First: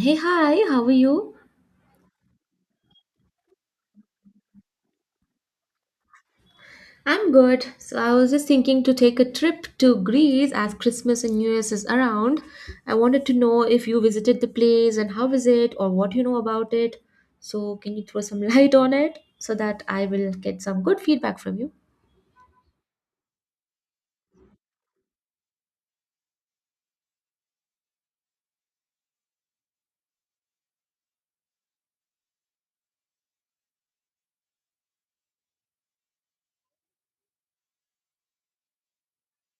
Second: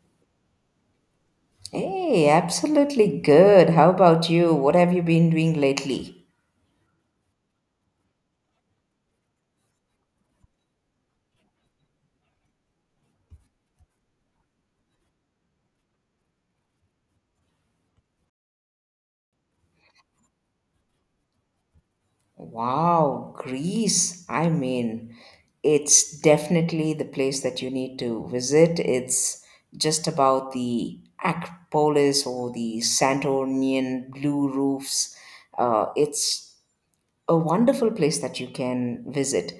Hey, hi, how are you? Hey, absolutely good. How about you? What have you been doing lately? I'm good. So, I was just thinking to take a trip to Greece as Christmas and New Year's is around. I wanted to know if you visited the place and how is it or what you know about it. So, can you throw some light on it so that I will get some good feedback from you? Wow, Greece. I mean, it's definitely the place that you need to visit. It's just about the Acropolis or the Santorinian blue roofs. It's a wonderful place that you can visit.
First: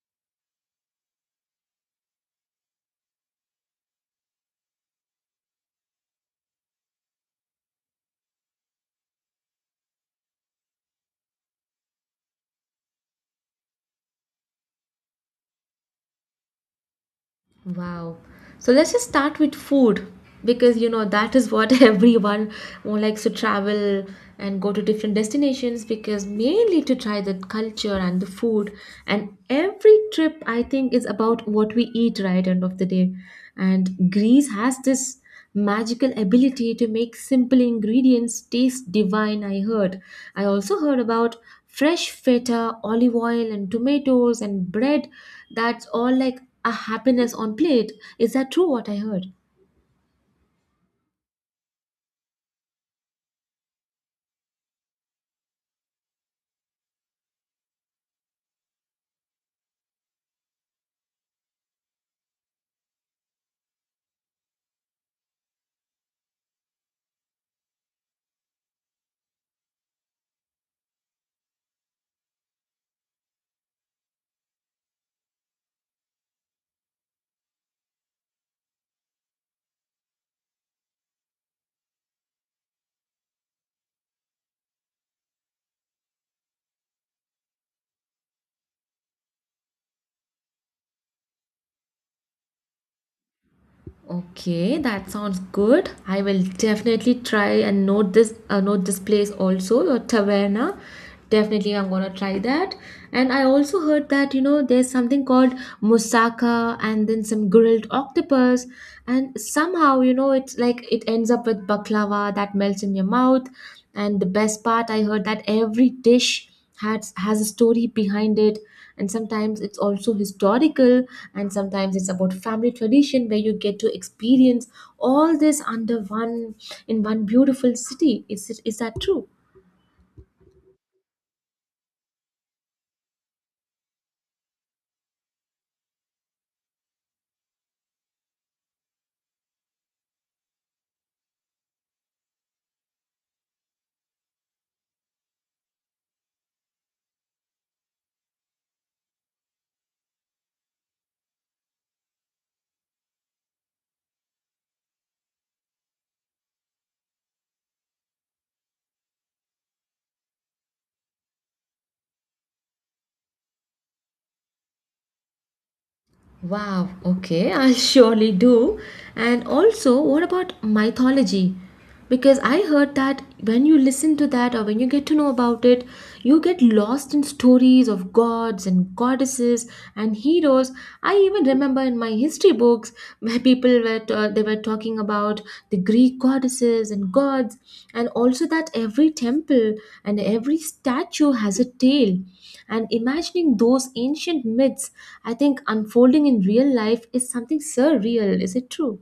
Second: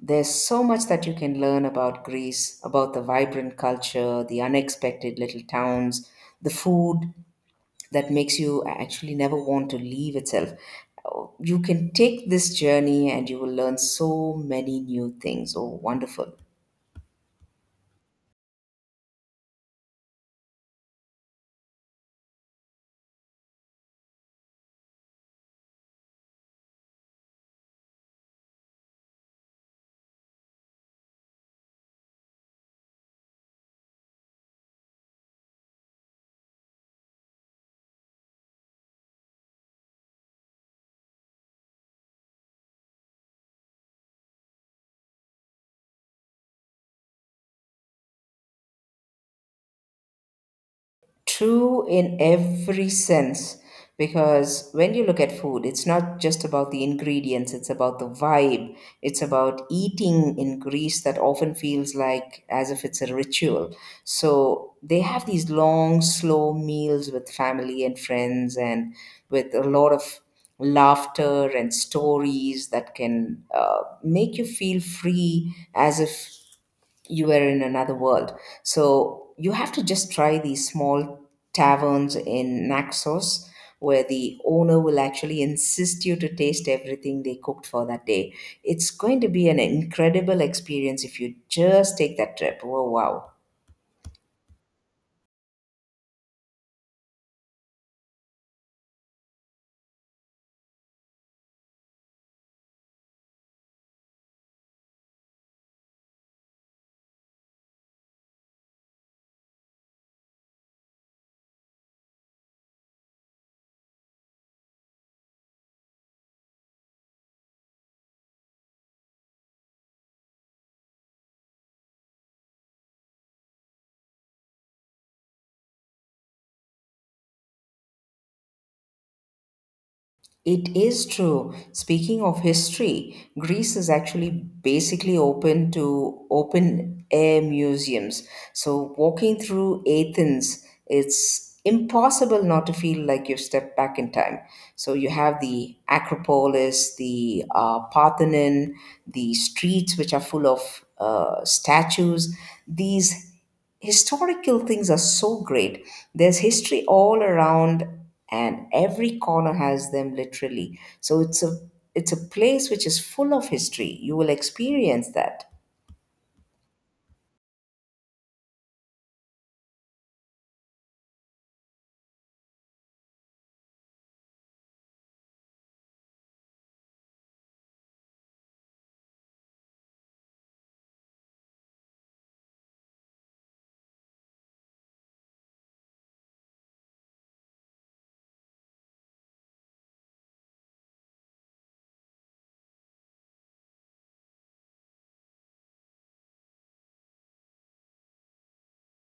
There's so much that you can learn about Greece, about the vibrant culture, the unexpected little towns, the food, that makes you actually never want to leave itself. Oh, you can take this journey and you will learn so many new things. Oh, wonderful. Wow. So let's just start with food, because you know that is what everyone who likes to travel and go to different destinations, because mainly to try the culture and the food, and every trip, I think, is about what we eat, right, end of the day. And Greece has this magical ability to make simple ingredients taste divine, I heard. I also heard about fresh feta, olive oil and tomatoes and bread. That's all like a happiness on plate. Is that true, what I heard? True in every sense, because when you look at food, it's not just about the ingredients, it's about the vibe. It's about eating in Greece that often feels like as if it's a ritual. So they have these long, slow meals with family and friends and with a lot of laughter and stories that can make you feel free as if you were in another world. So you have to just try these small taverns in Naxos where the owner will actually insist you to taste everything they cooked for that day. It's going to be an incredible experience if you just take that trip. Oh, wow. Okay, that sounds good. I will definitely try and note this place also, your taverna. Definitely, I'm gonna try that. And I also heard that, you know, there's something called moussaka and then some grilled octopus, and somehow, you know, it's like it ends up with baklava that melts in your mouth. And the best part, I heard that every dish has a story behind it, and sometimes it's also historical, and sometimes it's about family tradition, where you get to experience all this under one beautiful city. Is that true? It is true. Speaking of history, Greece is actually basically open to open air museums. So, walking through Athens, it's impossible not to feel like you've stepped back in time. So you have the Acropolis, the Parthenon, the streets which are full of statues. These historical things are so great. There's history all around, and every corner has them literally. So it's a place which is full of history. You will experience that. Wow, okay, I'll surely do. And also, what about mythology? Because I heard that when you listen to that, or when you get to know about it, you get lost in stories of gods and goddesses and heroes. I even remember in my history books, where people were talking about the Greek goddesses and gods, and also that every temple and every statue has a tale. And imagining those ancient myths, I think, unfolding in real life is something surreal. Is it true?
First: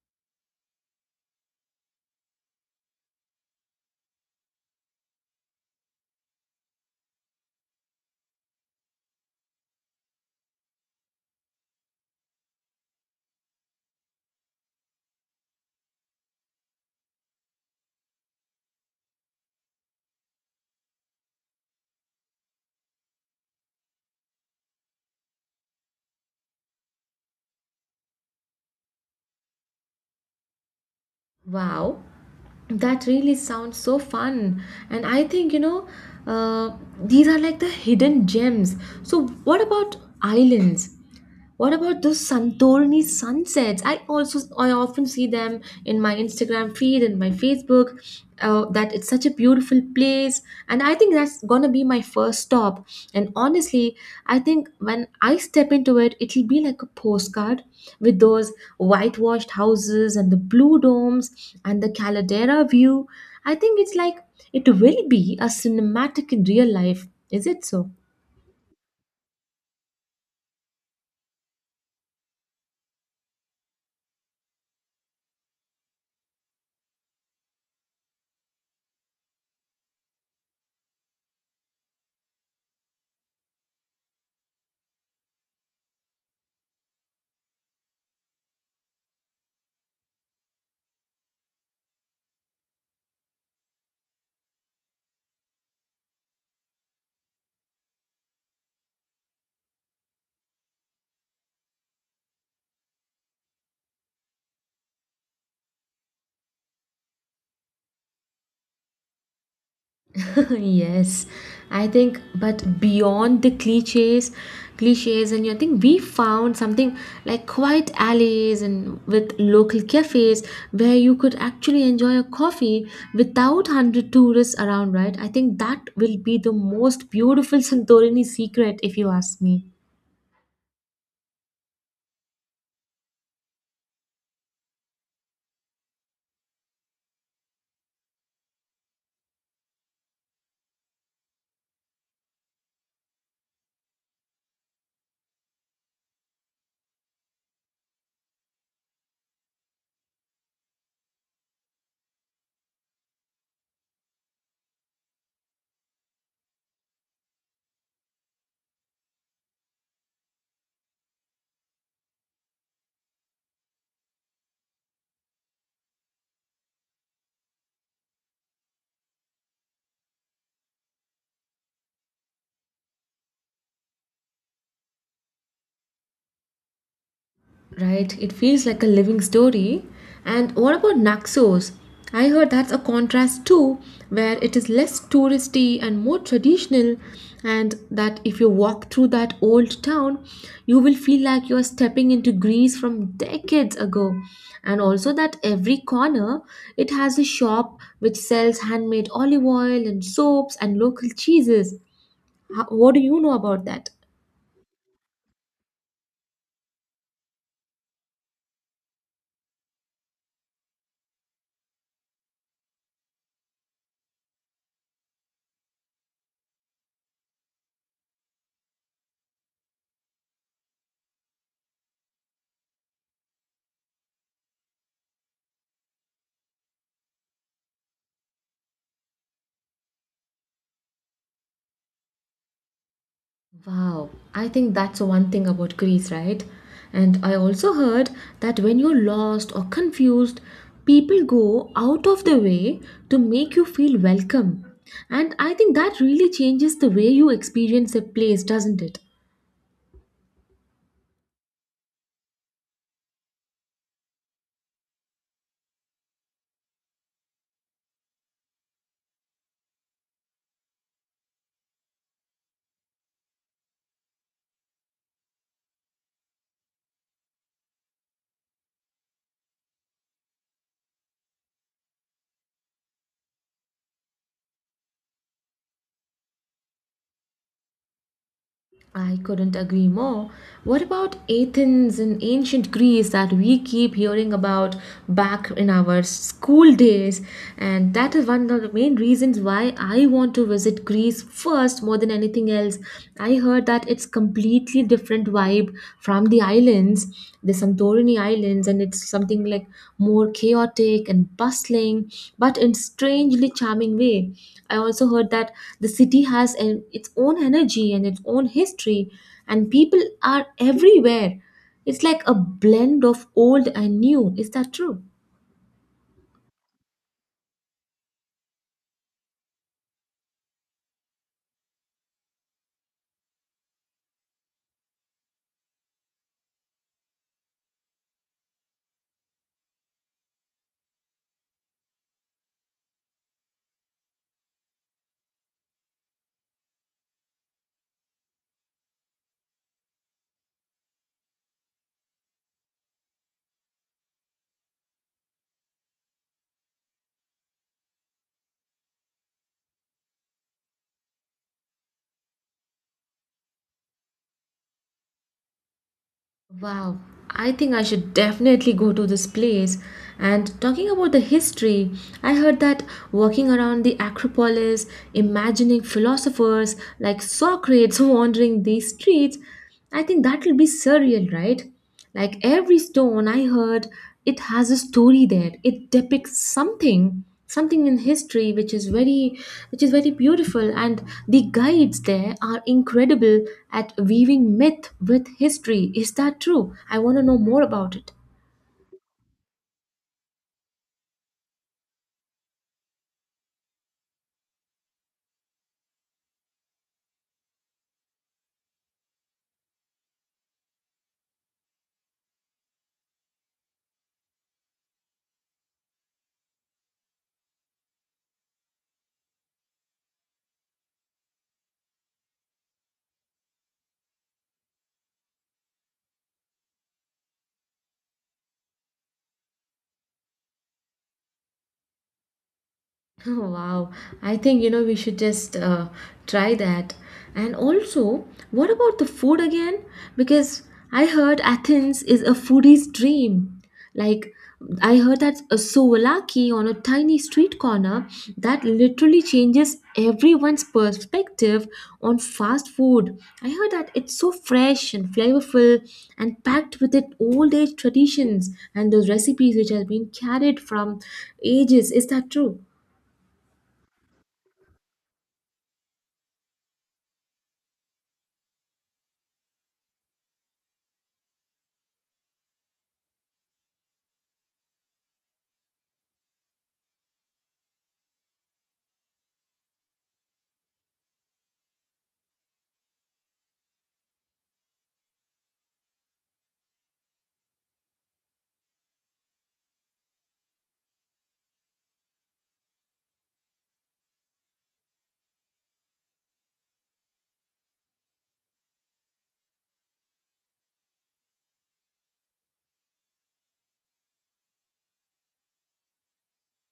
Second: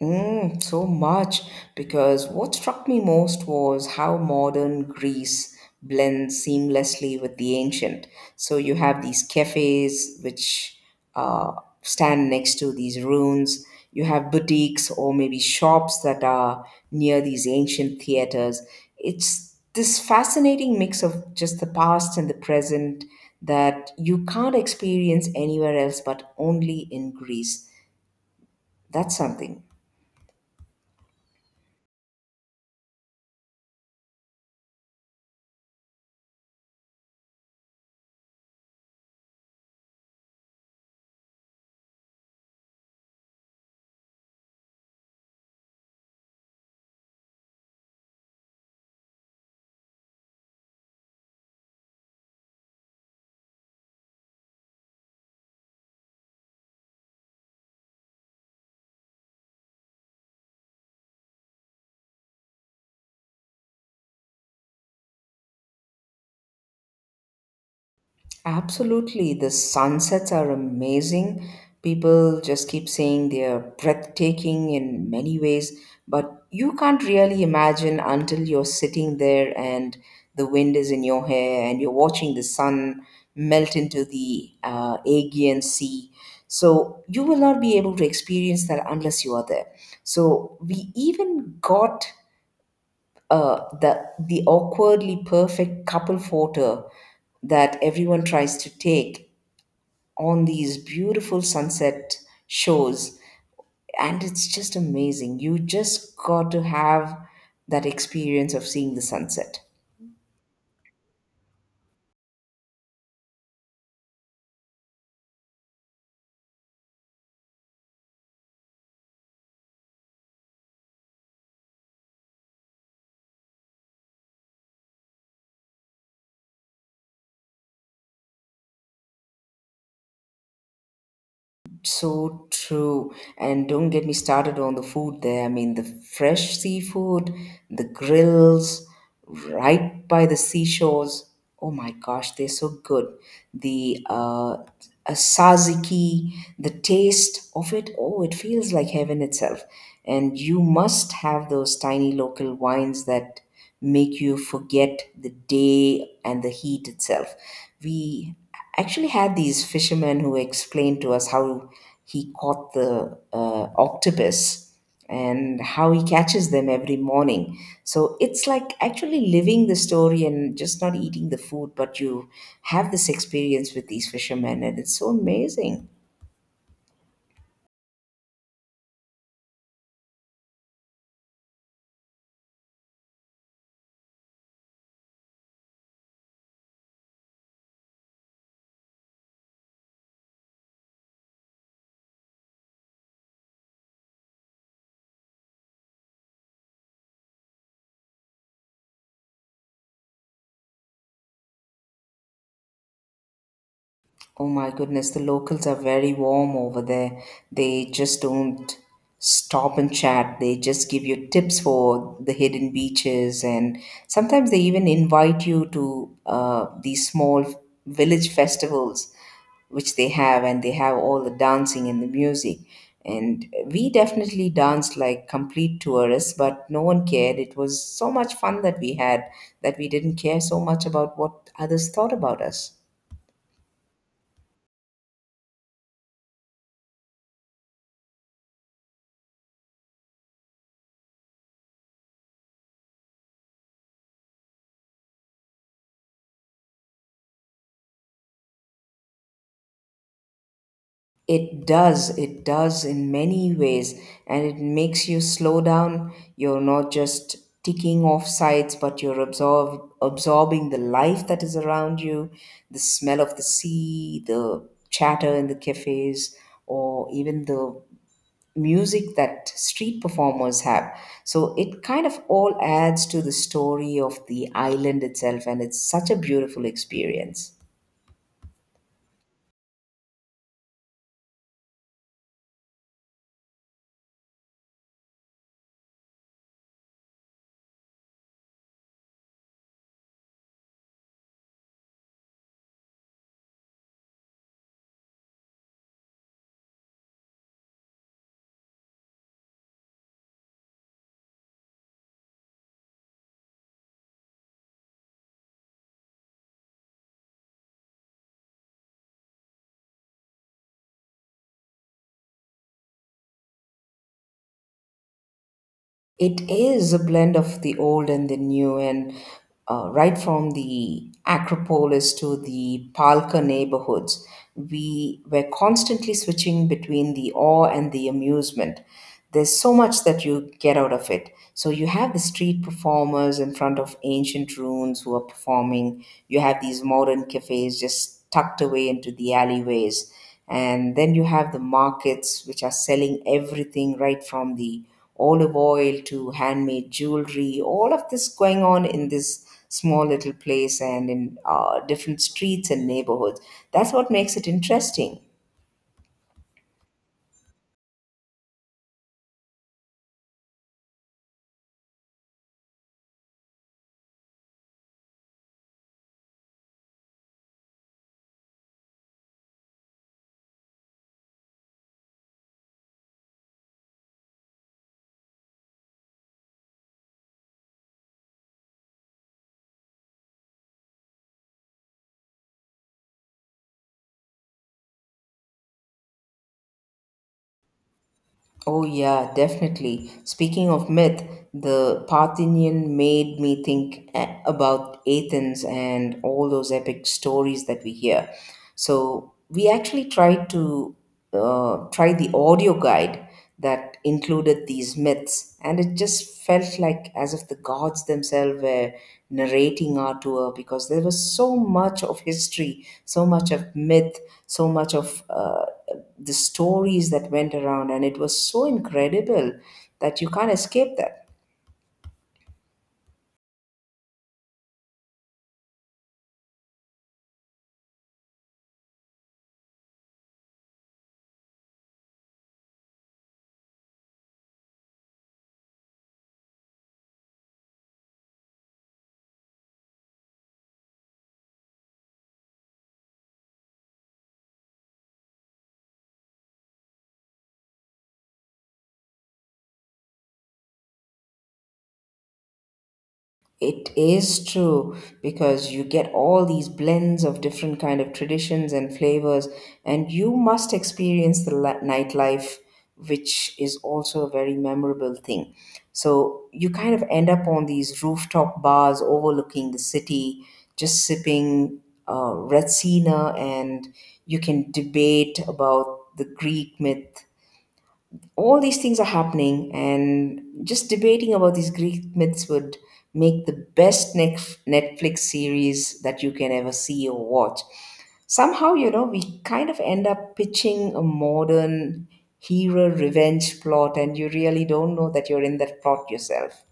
Mm, so much because what struck me most was how modern Greece blends seamlessly with the ancient. So you have these cafes which uh, stand next to these ruins. You have boutiques or maybe shops that are near these ancient theaters. It's this fascinating mix of just the past and the present that you can't experience anywhere else but only in Greece. That's something. Wow, that really sounds so fun. And I think, you know, uh, these are like the hidden gems. So, what about islands? What about those Santorini sunsets? I often see them in my Instagram feed and my Facebook. That it's such a beautiful place, and I think that's gonna be my first stop. And honestly, I think when I step into it, it'll be like a postcard, with those whitewashed houses and the blue domes and the Caldera view. I think it's like it will be a cinematic in real life. Is it so? Absolutely. The sunsets are amazing. People just keep saying they're breathtaking in many ways, but you can't really imagine until you're sitting there and the wind is in your hair and you're watching the sun melt into the Aegean Sea. So you will not be able to experience that unless you are there. So we even got the awkwardly perfect couple photo that everyone tries to take on these beautiful sunset shows, and it's just amazing. You just got to have that experience of seeing the sunset. Yes, I think, but beyond the cliches, and you think we found something like quiet alleys and with local cafes, where you could actually enjoy a coffee without 100 tourists around, right? I think that will be the most beautiful Santorini secret, if you ask me. So true. And don't get me started on the food there. I mean, the fresh seafood, the grills, right by the seashores. Oh my gosh, they're so good. The asaziki, the taste of it, oh, it feels like heaven itself. And you must have those tiny local wines that make you forget the day and the heat itself. We actually had these fishermen who explained to us how he caught the octopus and how he catches them every morning. So it's like actually living the story and just not eating the food, but you have this experience with these fishermen, and it's so amazing. Right, it feels like a living story. And what about Naxos? I heard that's a contrast too, where it is less touristy and more traditional, and that if you walk through that old town, you will feel like you're stepping into Greece from decades ago. And also that every corner, it has a shop which sells handmade olive oil and soaps and local cheeses. How, what do you know about that? Oh my goodness, the locals are very warm over there. They just don't stop and chat. They just give you tips for the hidden beaches, and sometimes they even invite you to these small village festivals which they have, and they have all the dancing and the music. And we definitely danced like complete tourists, but no one cared. It was so much fun that we had that we didn't care so much about what others thought about us. Wow, I think that's one thing about Greece, right? And I also heard that when you're lost or confused, people go out of their way to make you feel welcome. And I think that really changes the way you experience a place, doesn't it? It does in many ways, and it makes you slow down. You're not just ticking off sites, but you're absorbing the life that is around you, the smell of the sea, the chatter in the cafes, or even the music that street performers have. So it kind of all adds to the story of the island itself, and it's such a beautiful experience. I couldn't agree more. What about Athens in ancient Greece that we keep hearing about back in our school days? And that is one of the main reasons why I want to visit Greece first more than anything else. I heard that it's completely different vibe from the islands. There's Santorini Islands, and it's something like more chaotic and bustling, but in strangely charming way. I also heard that the city has its own energy and its own history, and people are everywhere. It's like a blend of old and new. Is that true? It is a blend of the old and the new, and right from the Acropolis to the Palka neighborhoods, we were constantly switching between the awe and the amusement. There's so much that you get out of it. So, you have the street performers in front of ancient ruins who are performing, you have these modern cafes just tucked away into the alleyways. And then you have the markets which are selling everything right from the olive oil to handmade jewelry, all of this going on in this small little place and in different streets and neighborhoods. That's what makes it interesting. Wow, I think I should definitely go to this place. And talking about the history, I heard that walking around the Acropolis, imagining philosophers like Socrates wandering these streets, I think that will be surreal, right? Like every stone, I heard, it has a story there. It depicts something in history, which is very beautiful, and the guides there are incredible at weaving myth with history. Is that true? I want to know more about it. Oh, yeah, definitely. Speaking of myth, the Parthian made me think about Athens and all those epic stories that we hear. So we actually tried to try the audio guide that included these myths, and it just felt like as if the gods themselves were narrating our tour because there was so much of history, so much of myth, so much of the stories that went around, and it was so incredible that you can't escape that. Oh, wow. I think, you know, we should just try that. And also, what about the food again? Because I heard Athens is a foodie's dream. Like, I heard that a souvlaki on a tiny street corner that literally changes everyone's perspective on fast food. I heard that it's so fresh and flavorful, and packed with its old age traditions and those recipes which have been carried from ages. Is that true? It is true because you get all these blends of different kind of traditions and flavors, and you must experience the nightlife, which is also a very memorable thing. So you kind of end up on these rooftop bars overlooking the city, just sipping Retsina, and you can debate about the Greek myth. All these things are happening, and just debating about these Greek myths would make the best Netflix series that you can ever see or watch. Somehow, you know, we kind of end up pitching a modern hero revenge plot, and you really don't know that you're in that plot yourself.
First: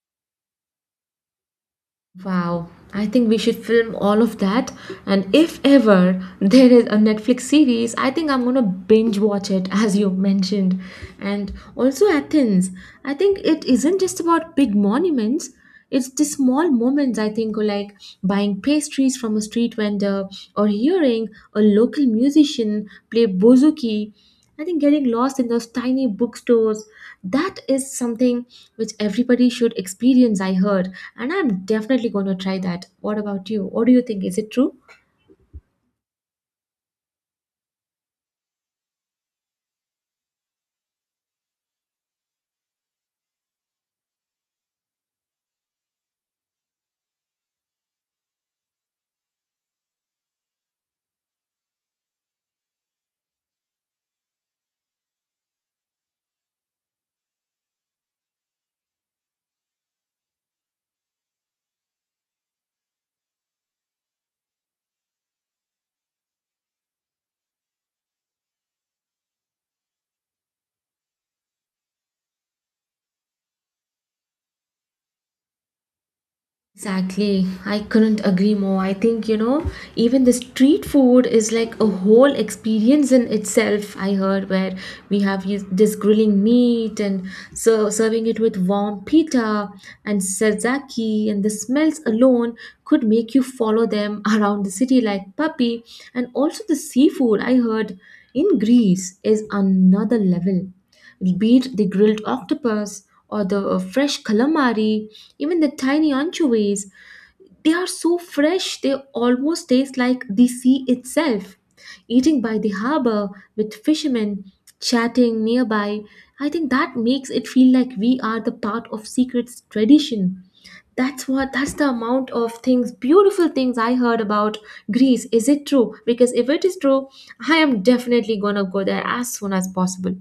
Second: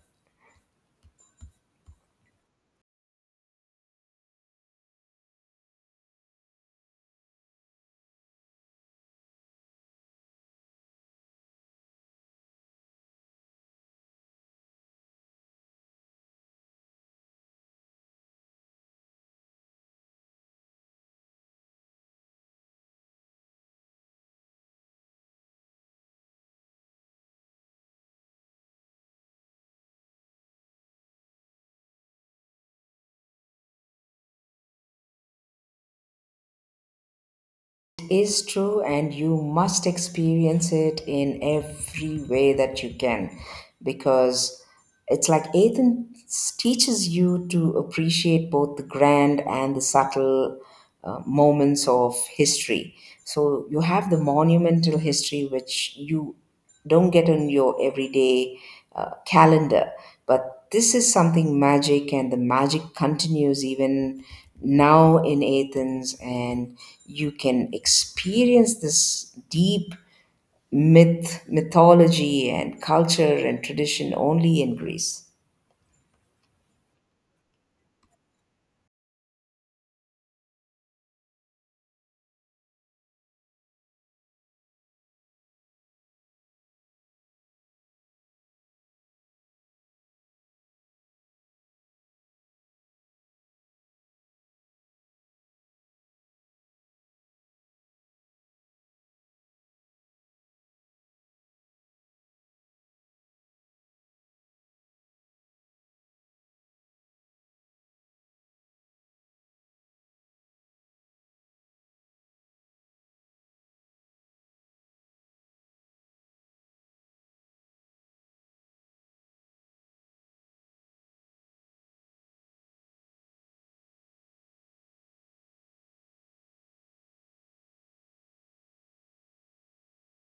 Wow, I think we should film all of that. And if ever there is a Netflix series, I think I'm gonna binge watch it as you mentioned. And also Athens, I think it isn't just about big monuments. It's the small moments, I think, like buying pastries from a street vendor, or hearing a local musician play bouzouki, I think getting lost in those tiny bookstores, that is something which everybody should experience, I heard. And I'm definitely going to try that. What about you? What do you think? Is it true? Is true and you must experience it in every way that you can, because it's like Ethan teaches you to appreciate both the grand and the subtle moments of history. So you have the monumental history, which you don't get on your everyday calendar. But this is something magic, and the magic continues even now in Athens, and you can experience this deep mythology, and culture and tradition only in Greece. Exactly. I couldn't agree more. I think, you know, even the street food is like a whole experience in itself. I heard where we have this grilling meat, and so serving it with warm pita and sazaki, and the smells alone could make you follow them around the city like puppy. And also the seafood, I heard, in Greece is another level, be it the grilled octopus or the fresh calamari, even the tiny anchovies, they are so fresh they almost taste like the sea itself. Eating by the harbor, with fishermen chatting nearby, I think that makes it feel like we are the part of secret tradition. That's the amount of things, beautiful things I heard about Greece. Is it true? Because if it is true, I am definitely gonna go there as soon as possible.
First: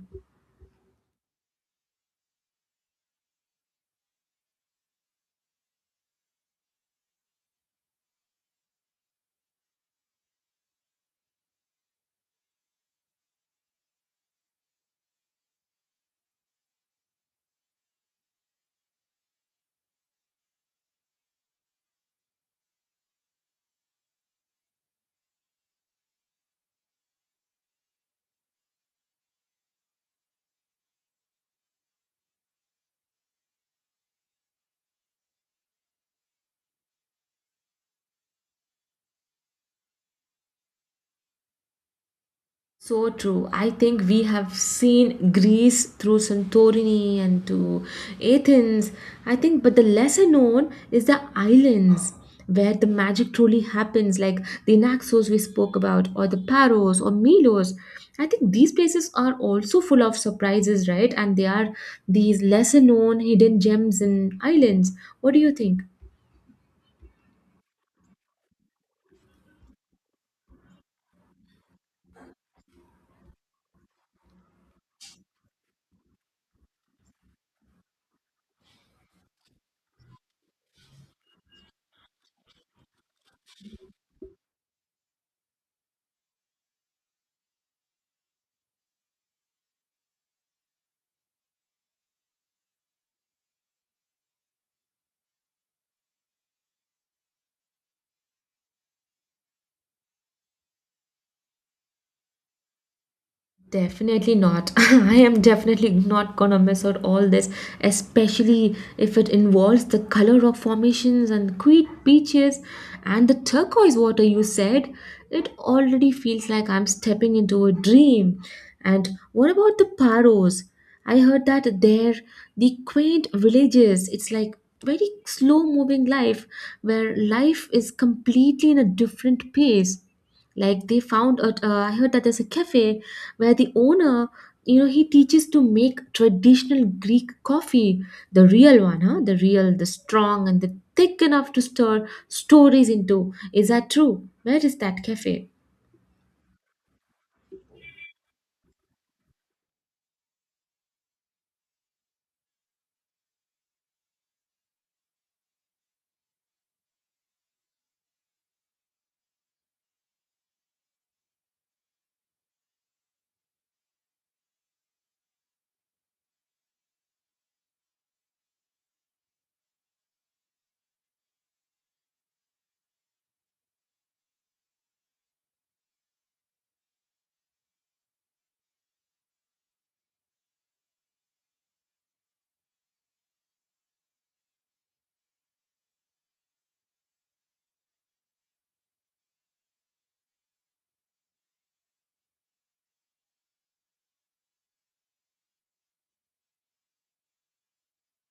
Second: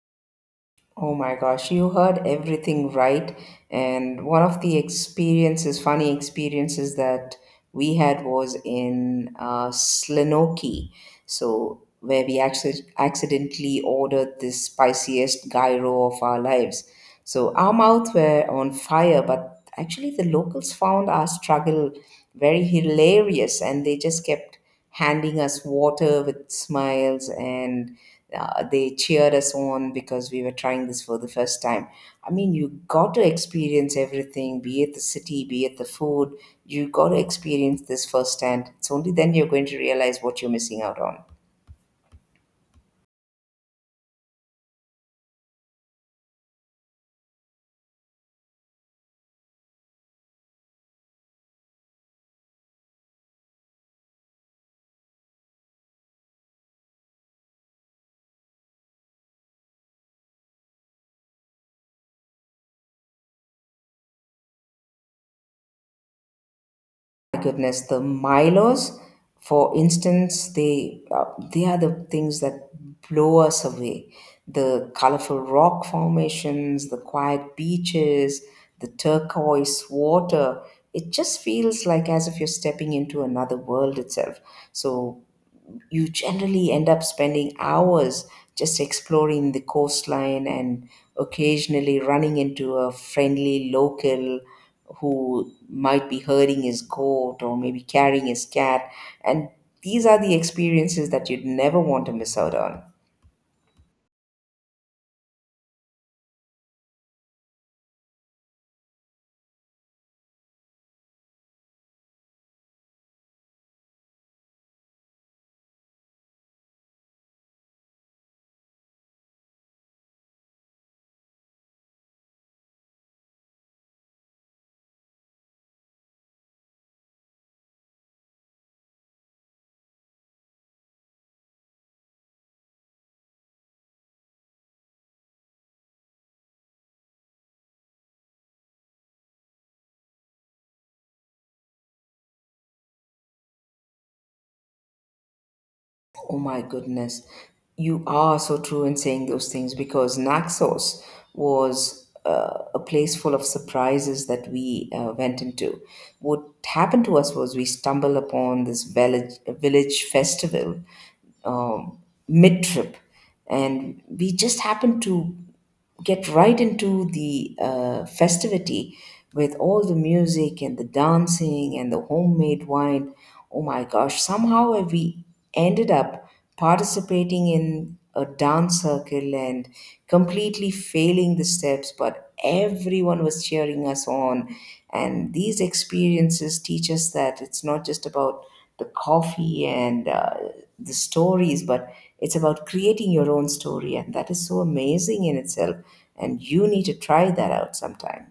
Oh my gosh, you heard everything right. And one of the experiences, funny experiences that we had was in Slenoki. So, where we actually accidentally ordered the spiciest gyro of our lives. So, our mouths were on fire, but actually, the locals found our struggle very hilarious and they just kept handing us water with smiles, and they cheered us on because we were trying this for the first time. I mean, you got to experience everything, be it the city, be it the food. You got to experience this firsthand. It's only then you're going to realize what you're missing out on. So true. I think we have seen Greece through Santorini and to Athens. I think, but the lesser known is the islands, where the magic truly happens, like the Naxos we spoke about, or the Paros or Milos. I think these places are also full of surprises, right? And they are these lesser known hidden gems in islands. What do you think? Goodness, the Milos, for instance, they are the things that blow us away. The colorful rock formations, the quiet beaches, the turquoise water. It just feels like as if you're stepping into another world itself. So you generally end up spending hours just exploring the coastline and occasionally running into a friendly local who might be herding his goat or maybe carrying his cat. And these are the experiences that you'd never want to miss out on. Definitely not. I am definitely not gonna miss out all this, especially if it involves the color rock formations and quiet beaches and the turquoise water you said. It already feels like I'm stepping into a dream. And what about the paros? I heard that they're the quaint villages. It's like very slow moving life, where life is completely in a different pace. Like they found out, I heard that there's a cafe where the owner, you know, he teaches to make traditional Greek coffee. The real one, huh? The real, the strong and the thick enough to stir stories into. Is that true? Where is that cafe? Oh my goodness. You are so true in saying those things because Naxos was a place full of surprises that we went into. What happened to us was we stumbled upon this village festival um, mid trip, and we just happened to get right into the festivity with all the music and the dancing and the homemade wine. Oh my gosh, somehow we ended up participating in a dance circle and completely failing the steps, but everyone was cheering us on. And these experiences teach us that it's not just about the coffee and the stories, but it's about creating your own story. And that is so amazing in itself. And you need to try that out sometime.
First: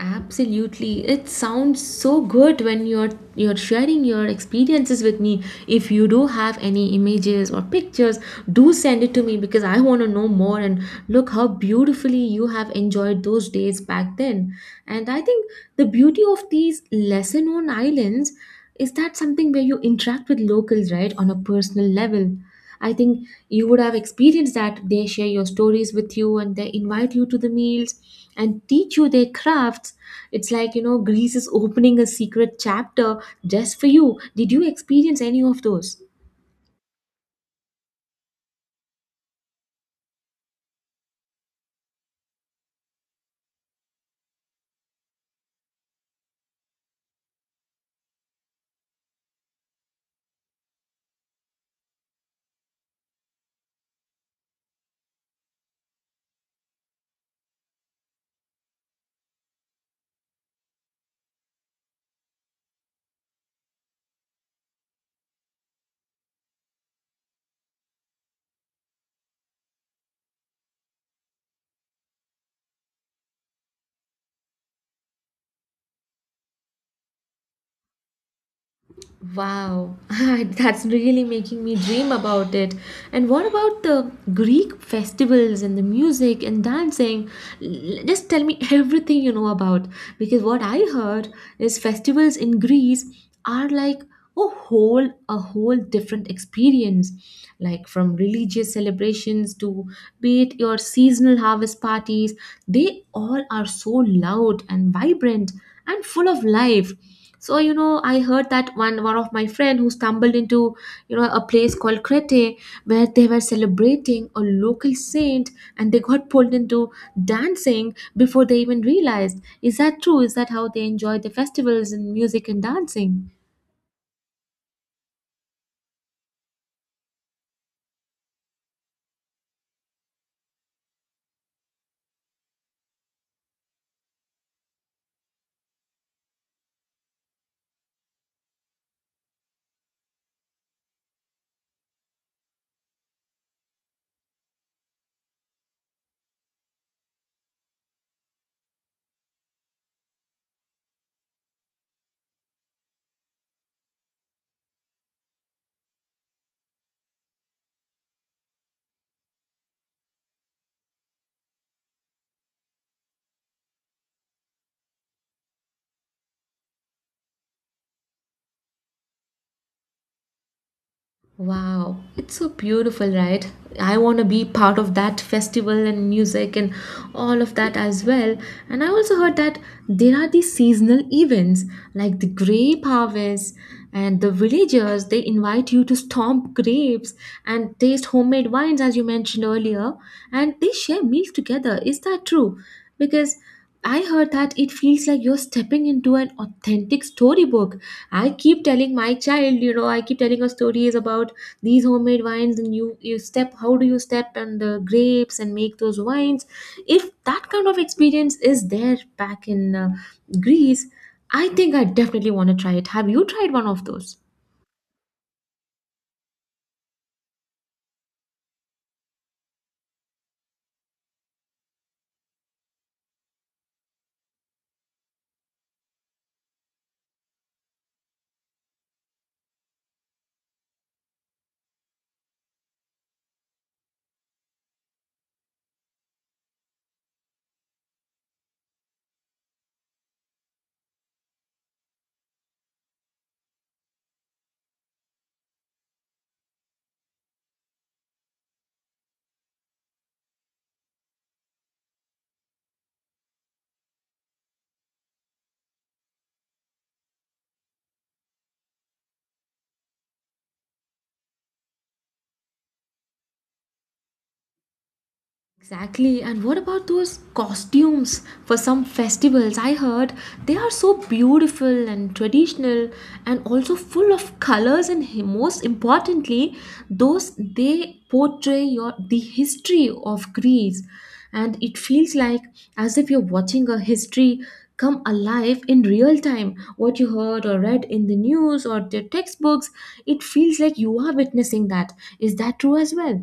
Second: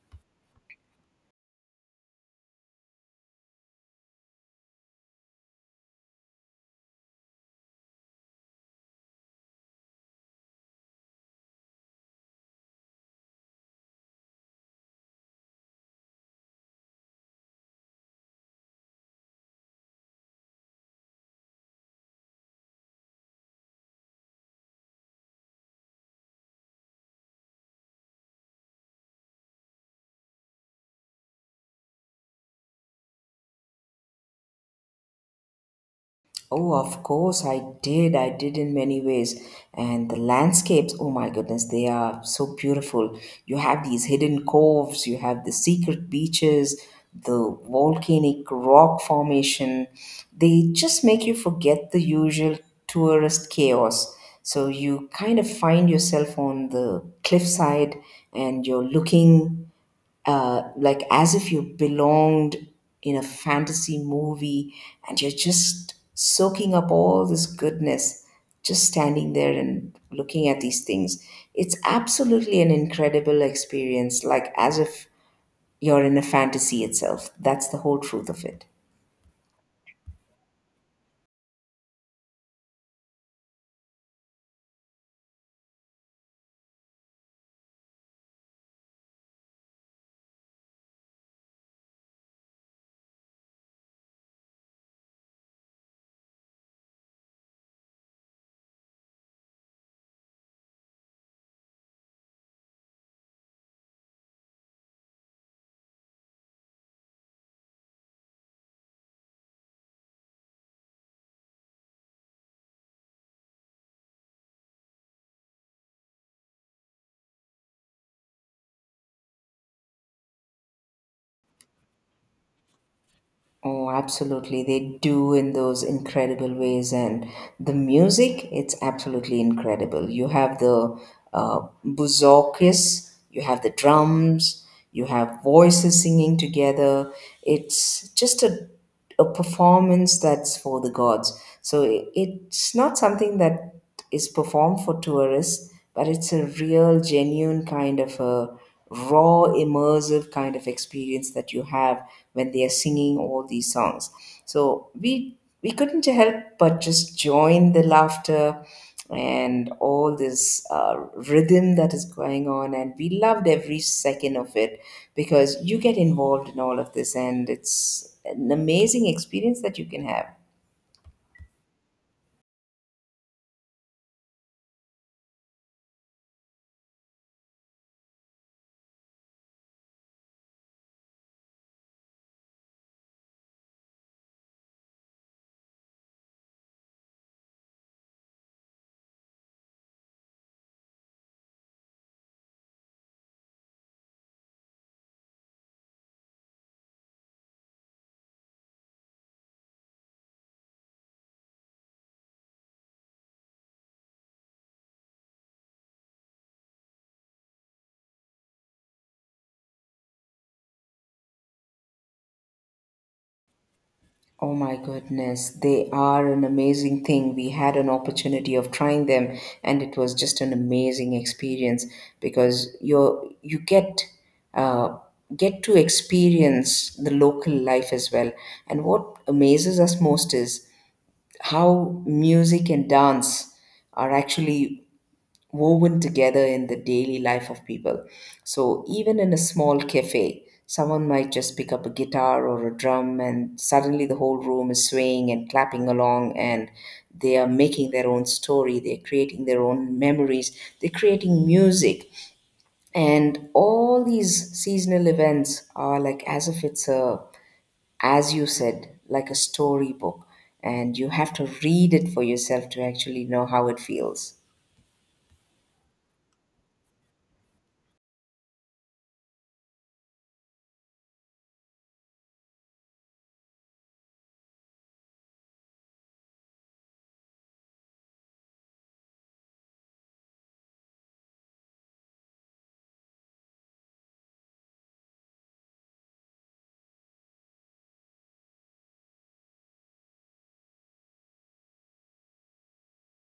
Absolutely. It sounds so good when you're sharing your experiences with me. If you do have any images or pictures, do send it to me, because I want to know more and look how beautifully you have enjoyed those days back then. And I think the beauty of these lesser known islands is that something where you interact with locals, right, on a personal level. I think you would have experienced that they share your stories with you, and they invite you to the meals and teach you their crafts. It's like, you know, Greece is opening a secret chapter just for you. Did you experience any of those? Oh, of course, I did. I did in many ways. And the landscapes, oh my goodness, they are so beautiful. You have these hidden coves, you have the secret beaches, the volcanic rock formation. They just make you forget the usual tourist chaos. So you kind of find yourself on the cliffside and you're looking like as if you belonged in a fantasy movie, and you're just soaking up all this goodness, just standing there and looking at these things. It's absolutely an incredible experience, like as if you're in a fantasy itself. That's the whole truth of it. Wow, that's really making me dream about it. And what about the Greek festivals and the music and dancing? Just tell me everything you know about. Because what I heard is festivals in Greece are like a whole different experience, like from religious celebrations to, be it your seasonal harvest parties, they all are so loud and vibrant and full of life. So, you know, I heard that one of my friend who stumbled into, you know, a place called Crete, where they were celebrating a local saint, and they got pulled into dancing before they even realized. Is that true? Is that how they enjoy the festivals and music and dancing? Oh, absolutely. They do in those incredible ways. And the music, it's absolutely incredible. You have the uh, buzokis, you have the drums, you have voices singing together. It's just a performance that's for the gods. It's not something that is performed for tourists, but it's a real, genuine kind of a raw immersive kind of experience that you have when they are singing all these songs. So we couldn't help but just join the laughter and all this rhythm that is going on, and we loved every second of it because you get involved in all of this and it's an amazing experience that you can have. Wow, it's so beautiful, right? I want to be part of that festival and music and all of that as well. And I also heard that there are these seasonal events like the grape harvest, and the villagers they invite you to stomp grapes and taste homemade wines, as you mentioned earlier, and they share meals together. Is that true? Because I heard that it feels like you're stepping into an authentic storybook. I keep telling my child, you know, I keep telling her stories about these homemade wines and you step how do you step on the grapes and make those wines. If that kind of experience is there back in Greece, I think I definitely want to try it. Have you tried one of those? Oh my goodness, they are an amazing thing. We had an opportunity of trying them, and it was just an amazing experience because you you get uh, get to experience the local life as well. And what amazes us most is how music and dance are actually woven together in the daily life of people. So even in a small cafe, someone might just pick up a guitar or a drum, and suddenly the whole room is swaying and clapping along, and they are making their own story, they're creating their own memories, they're creating music. And all these seasonal events are like, as if it's as you said, like a storybook. And you have to read it for yourself to actually know how it feels. Exactly. And what about those costumes for some festivals? I heard they are so beautiful and traditional and also full of colors and most importantly, those they portray your the history of Greece, and it feels like as if you're watching a history come alive in real time. What you heard or read in the news or the textbooks, it feels like you are witnessing that. Is that true as well?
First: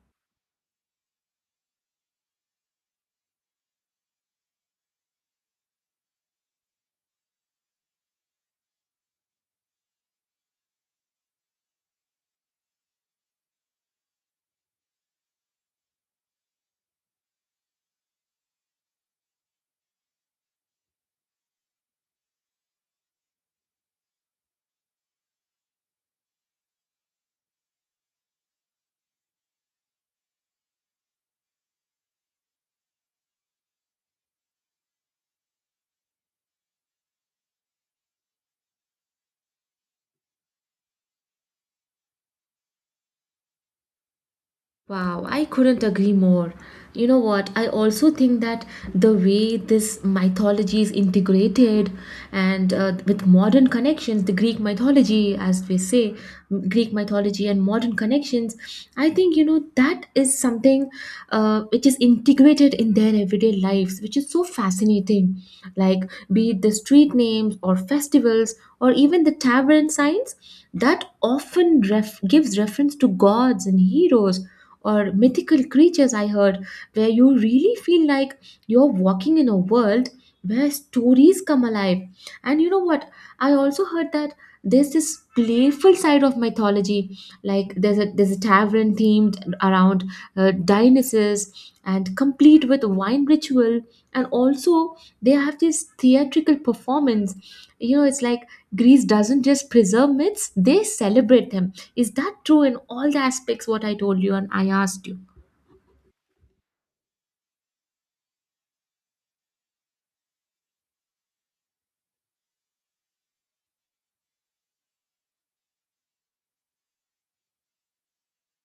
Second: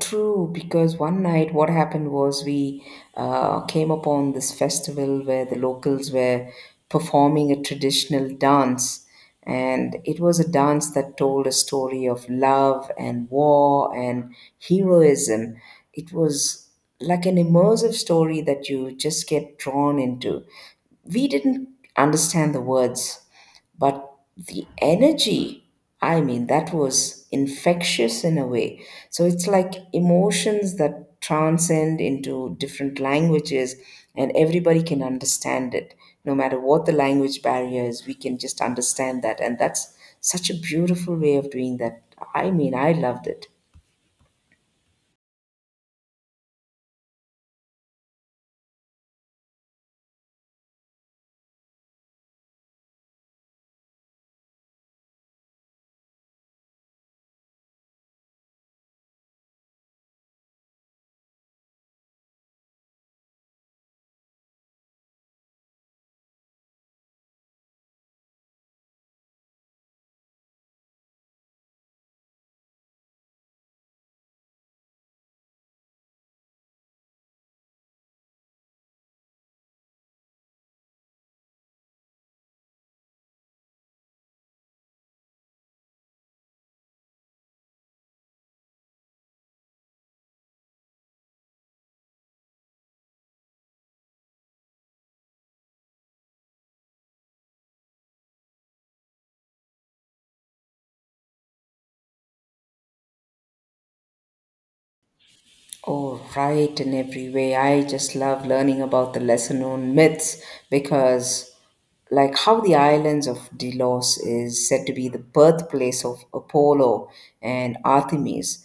True, because one night what happened was we came upon this festival where the locals were performing a traditional dance. And it was a dance that told a story of love and war and heroism. It was like an immersive story that you just get drawn into. We didn't understand the words, but the energy, I mean, that was infectious in a way. So it's like emotions that transcend into different languages, and everybody can understand it no matter what the language barrier is. We can just understand that, and that's such a beautiful way of doing that. I mean, I loved it. Wow, I couldn't agree more. You know what? I also think that the way this mythology is integrated and with modern connections, the Greek mythology, as we say, Greek mythology and modern connections, I think, you know, that is something which is integrated in their everyday lives, which is so fascinating. Like, be it the street names or festivals or even the tavern signs, that often gives reference to gods and heroes or mythical creatures I heard, where you really feel like you're walking in a world where stories come alive. And you know what? I also heard that there's this playful side of mythology. Like there's a tavern themed around Dionysus and complete with wine ritual. And also they have this theatrical performance. You know, it's like Greece doesn't just preserve myths, they celebrate them. Is that true in all the aspects what I told you and I asked you? Oh, right, in every way. I just love learning about the lesser known myths because, like, how the islands of Delos is said to be the birthplace of Apollo and Artemis.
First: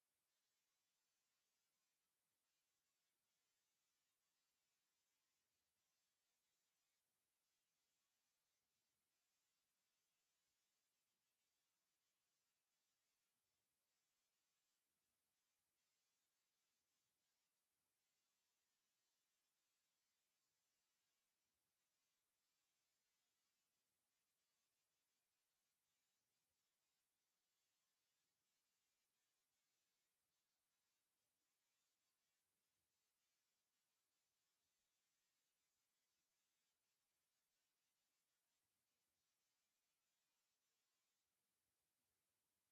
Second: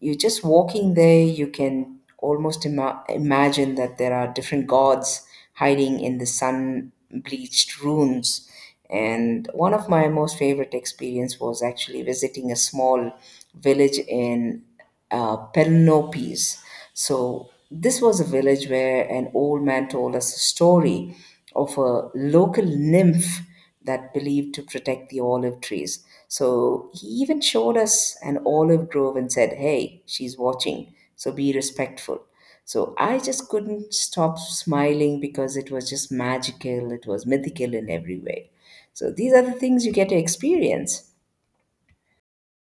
You are just walking there, you can almost imagine that there are different gods hiding in the sun bleached ruins. And one of my most favorite experience was actually visiting a small village in Peloponnese. So this was a village where an old man told us a story of a local nymph that believed to protect the olive trees. So he even showed us an olive grove and said, "Hey, she's watching, so be respectful." So I just couldn't stop smiling because it was just magical, it was mythical in every way. So these are the things you get to experience.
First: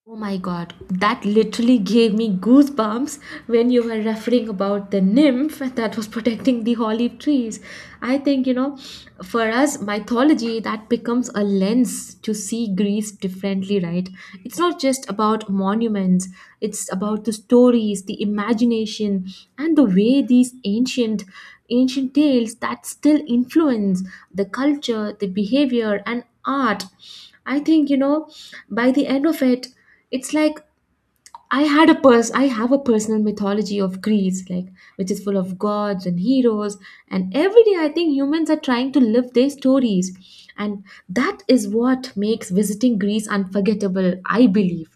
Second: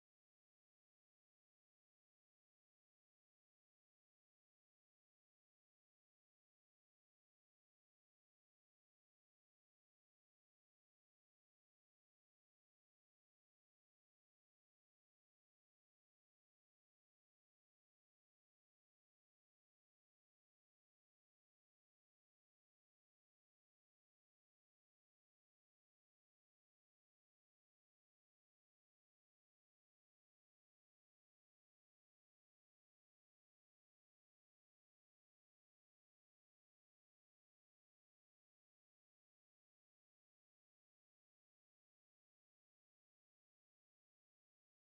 Oh my god, that literally gave me goosebumps when you were referring about the nymph that was protecting the olive trees. I think, you know, for us, mythology, that becomes a lens to see Greece differently, right? It's not just about monuments, it's about the stories, the imagination, and the way these ancient tales that still influence the culture, the behavior, and art. I think, you know, by the end of it, it's like I have a personal mythology of Greece, like, which is full of gods and heroes, and every day I think humans are trying to live their stories, and that is what makes visiting Greece unforgettable, I believe.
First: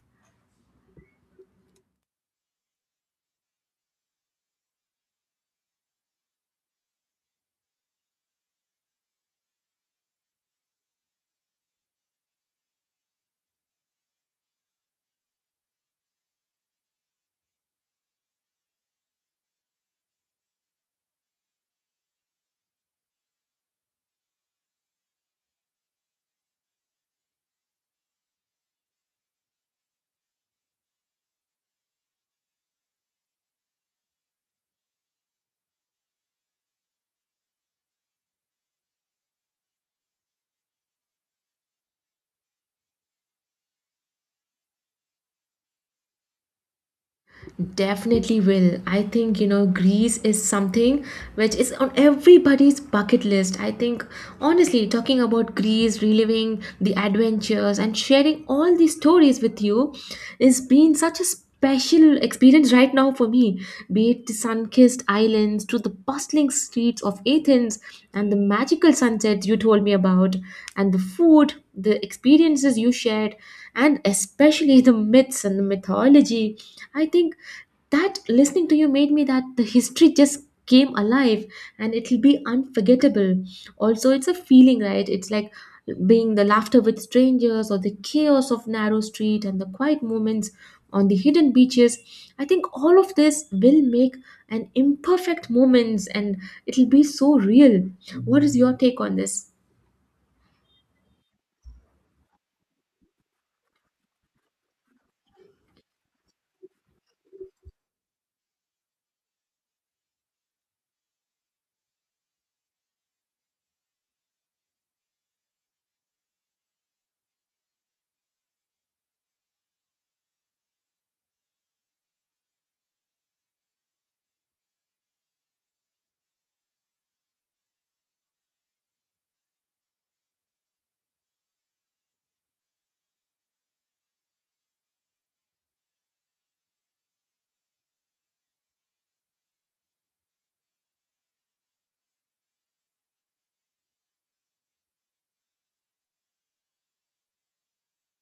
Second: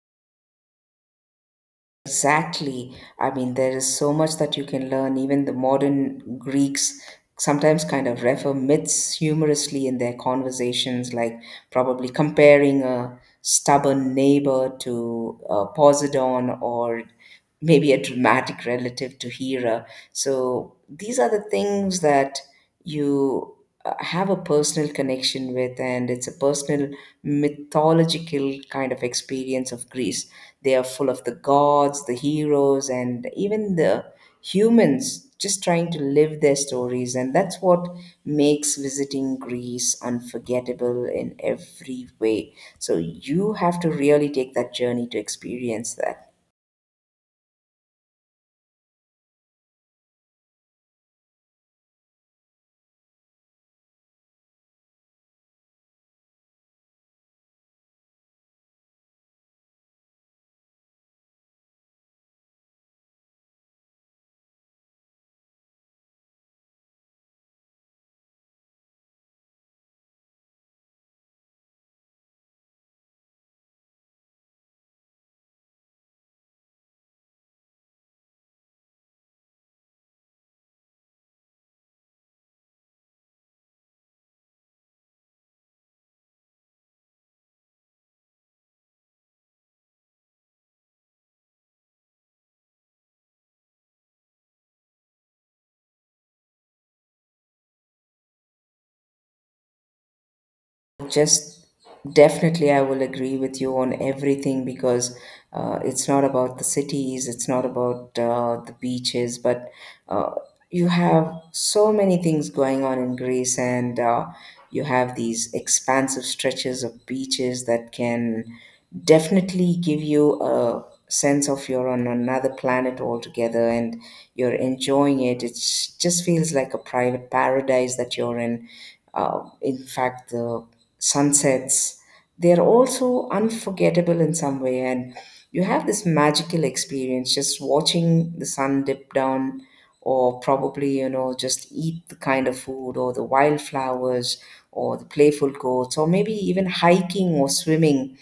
Exactly. I mean, there is so much that you can learn. Even the modern Greeks sometimes kind of refer myths humorously in their conversations, like probably comparing a stubborn neighbor to Poseidon, or maybe a dramatic relative to Hera. So these are the things that you have a personal connection with, and it's a personal mythological kind of experience of Greece. They are full of the gods, the heroes, and even the humans just trying to live their stories. And that's what makes visiting Greece unforgettable in every way. So you have to really take that journey to experience that. Definitely will. I think, you know, Greece is something which is on everybody's bucket list. I think, honestly, talking about Greece, reliving the adventures, and sharing all these stories with you is been such a special experience right now for me. Be it the sun kissed islands, to the bustling streets of Athens, and the magical sunsets you told me about, and the food, the experiences you shared, and especially the myths and the mythology, I think that listening to you made me that the history just came alive and it'll be unforgettable. Also, it's a feeling, right? It's like being the laughter with strangers or the chaos of narrow street and the quiet moments on the hidden beaches. I think all of this will make an imperfect moments and it'll be so real. What is your take on this? Just definitely, I will agree with you on everything because it's not about the cities, it's not about the beaches, but uh, you have so many things going on in Greece, and you have these expansive stretches of beaches that can definitely give you a sense of you're on another planet altogether and you're enjoying it. It just feels like a private paradise that you're in. In fact, the sunsets, they're also unforgettable in some way. And you have this magical experience just watching the sun dip down, or probably, you know, just eat the kind of food, or the wildflowers, or the playful goats, or maybe even hiking or swimming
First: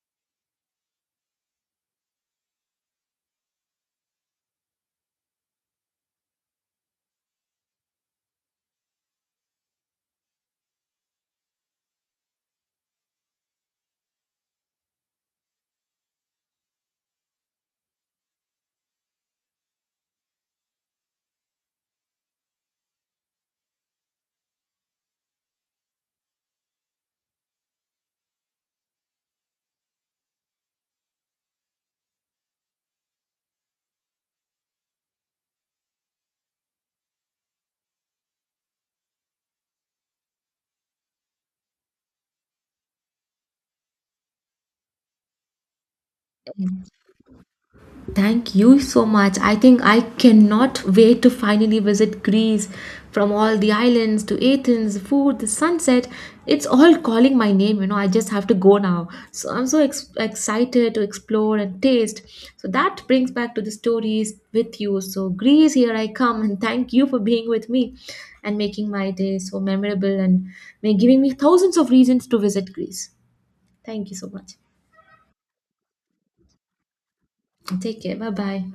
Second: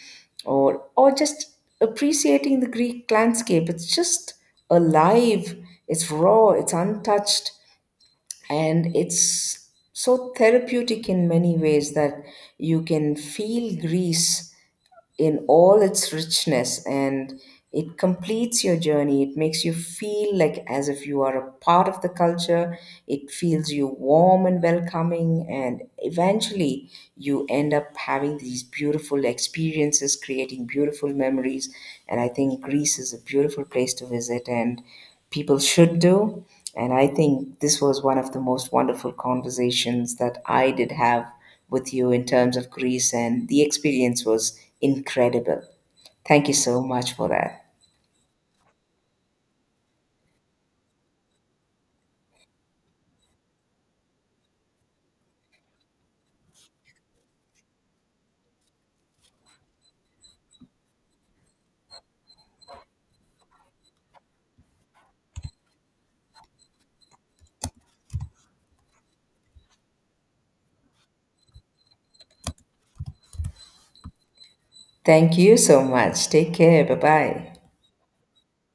or just appreciating the Greek landscape. It's just alive, it's raw, it's untouched, and it's so therapeutic in many ways that you can feel Greece in all its richness, and it completes your journey. It makes you feel like as if you are a part of the culture. It feels you warm and welcoming, and eventually you end up having these beautiful experiences, creating beautiful memories. And I think Greece is a beautiful place to visit, and people should do. And I think this was one of the most wonderful conversations that I did have with you in terms of Greece, and the experience was incredible. Thank you so much for that. Thank you so much. I think I cannot wait to finally visit Greece. From all the islands to Athens, food, the sunset, it's all calling my name. You know, I just have to go now. So I'm so excited to explore and taste. So that brings back to the stories with you. So, Greece, here I come, and thank you for being with me and making my day so memorable and giving me thousands of reasons to visit Greece. Thank you so much. Thank you so much. Take care. Bye bye. Take care. Bye bye.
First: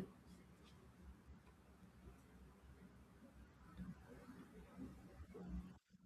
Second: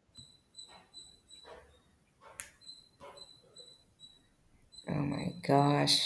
Oh my gosh.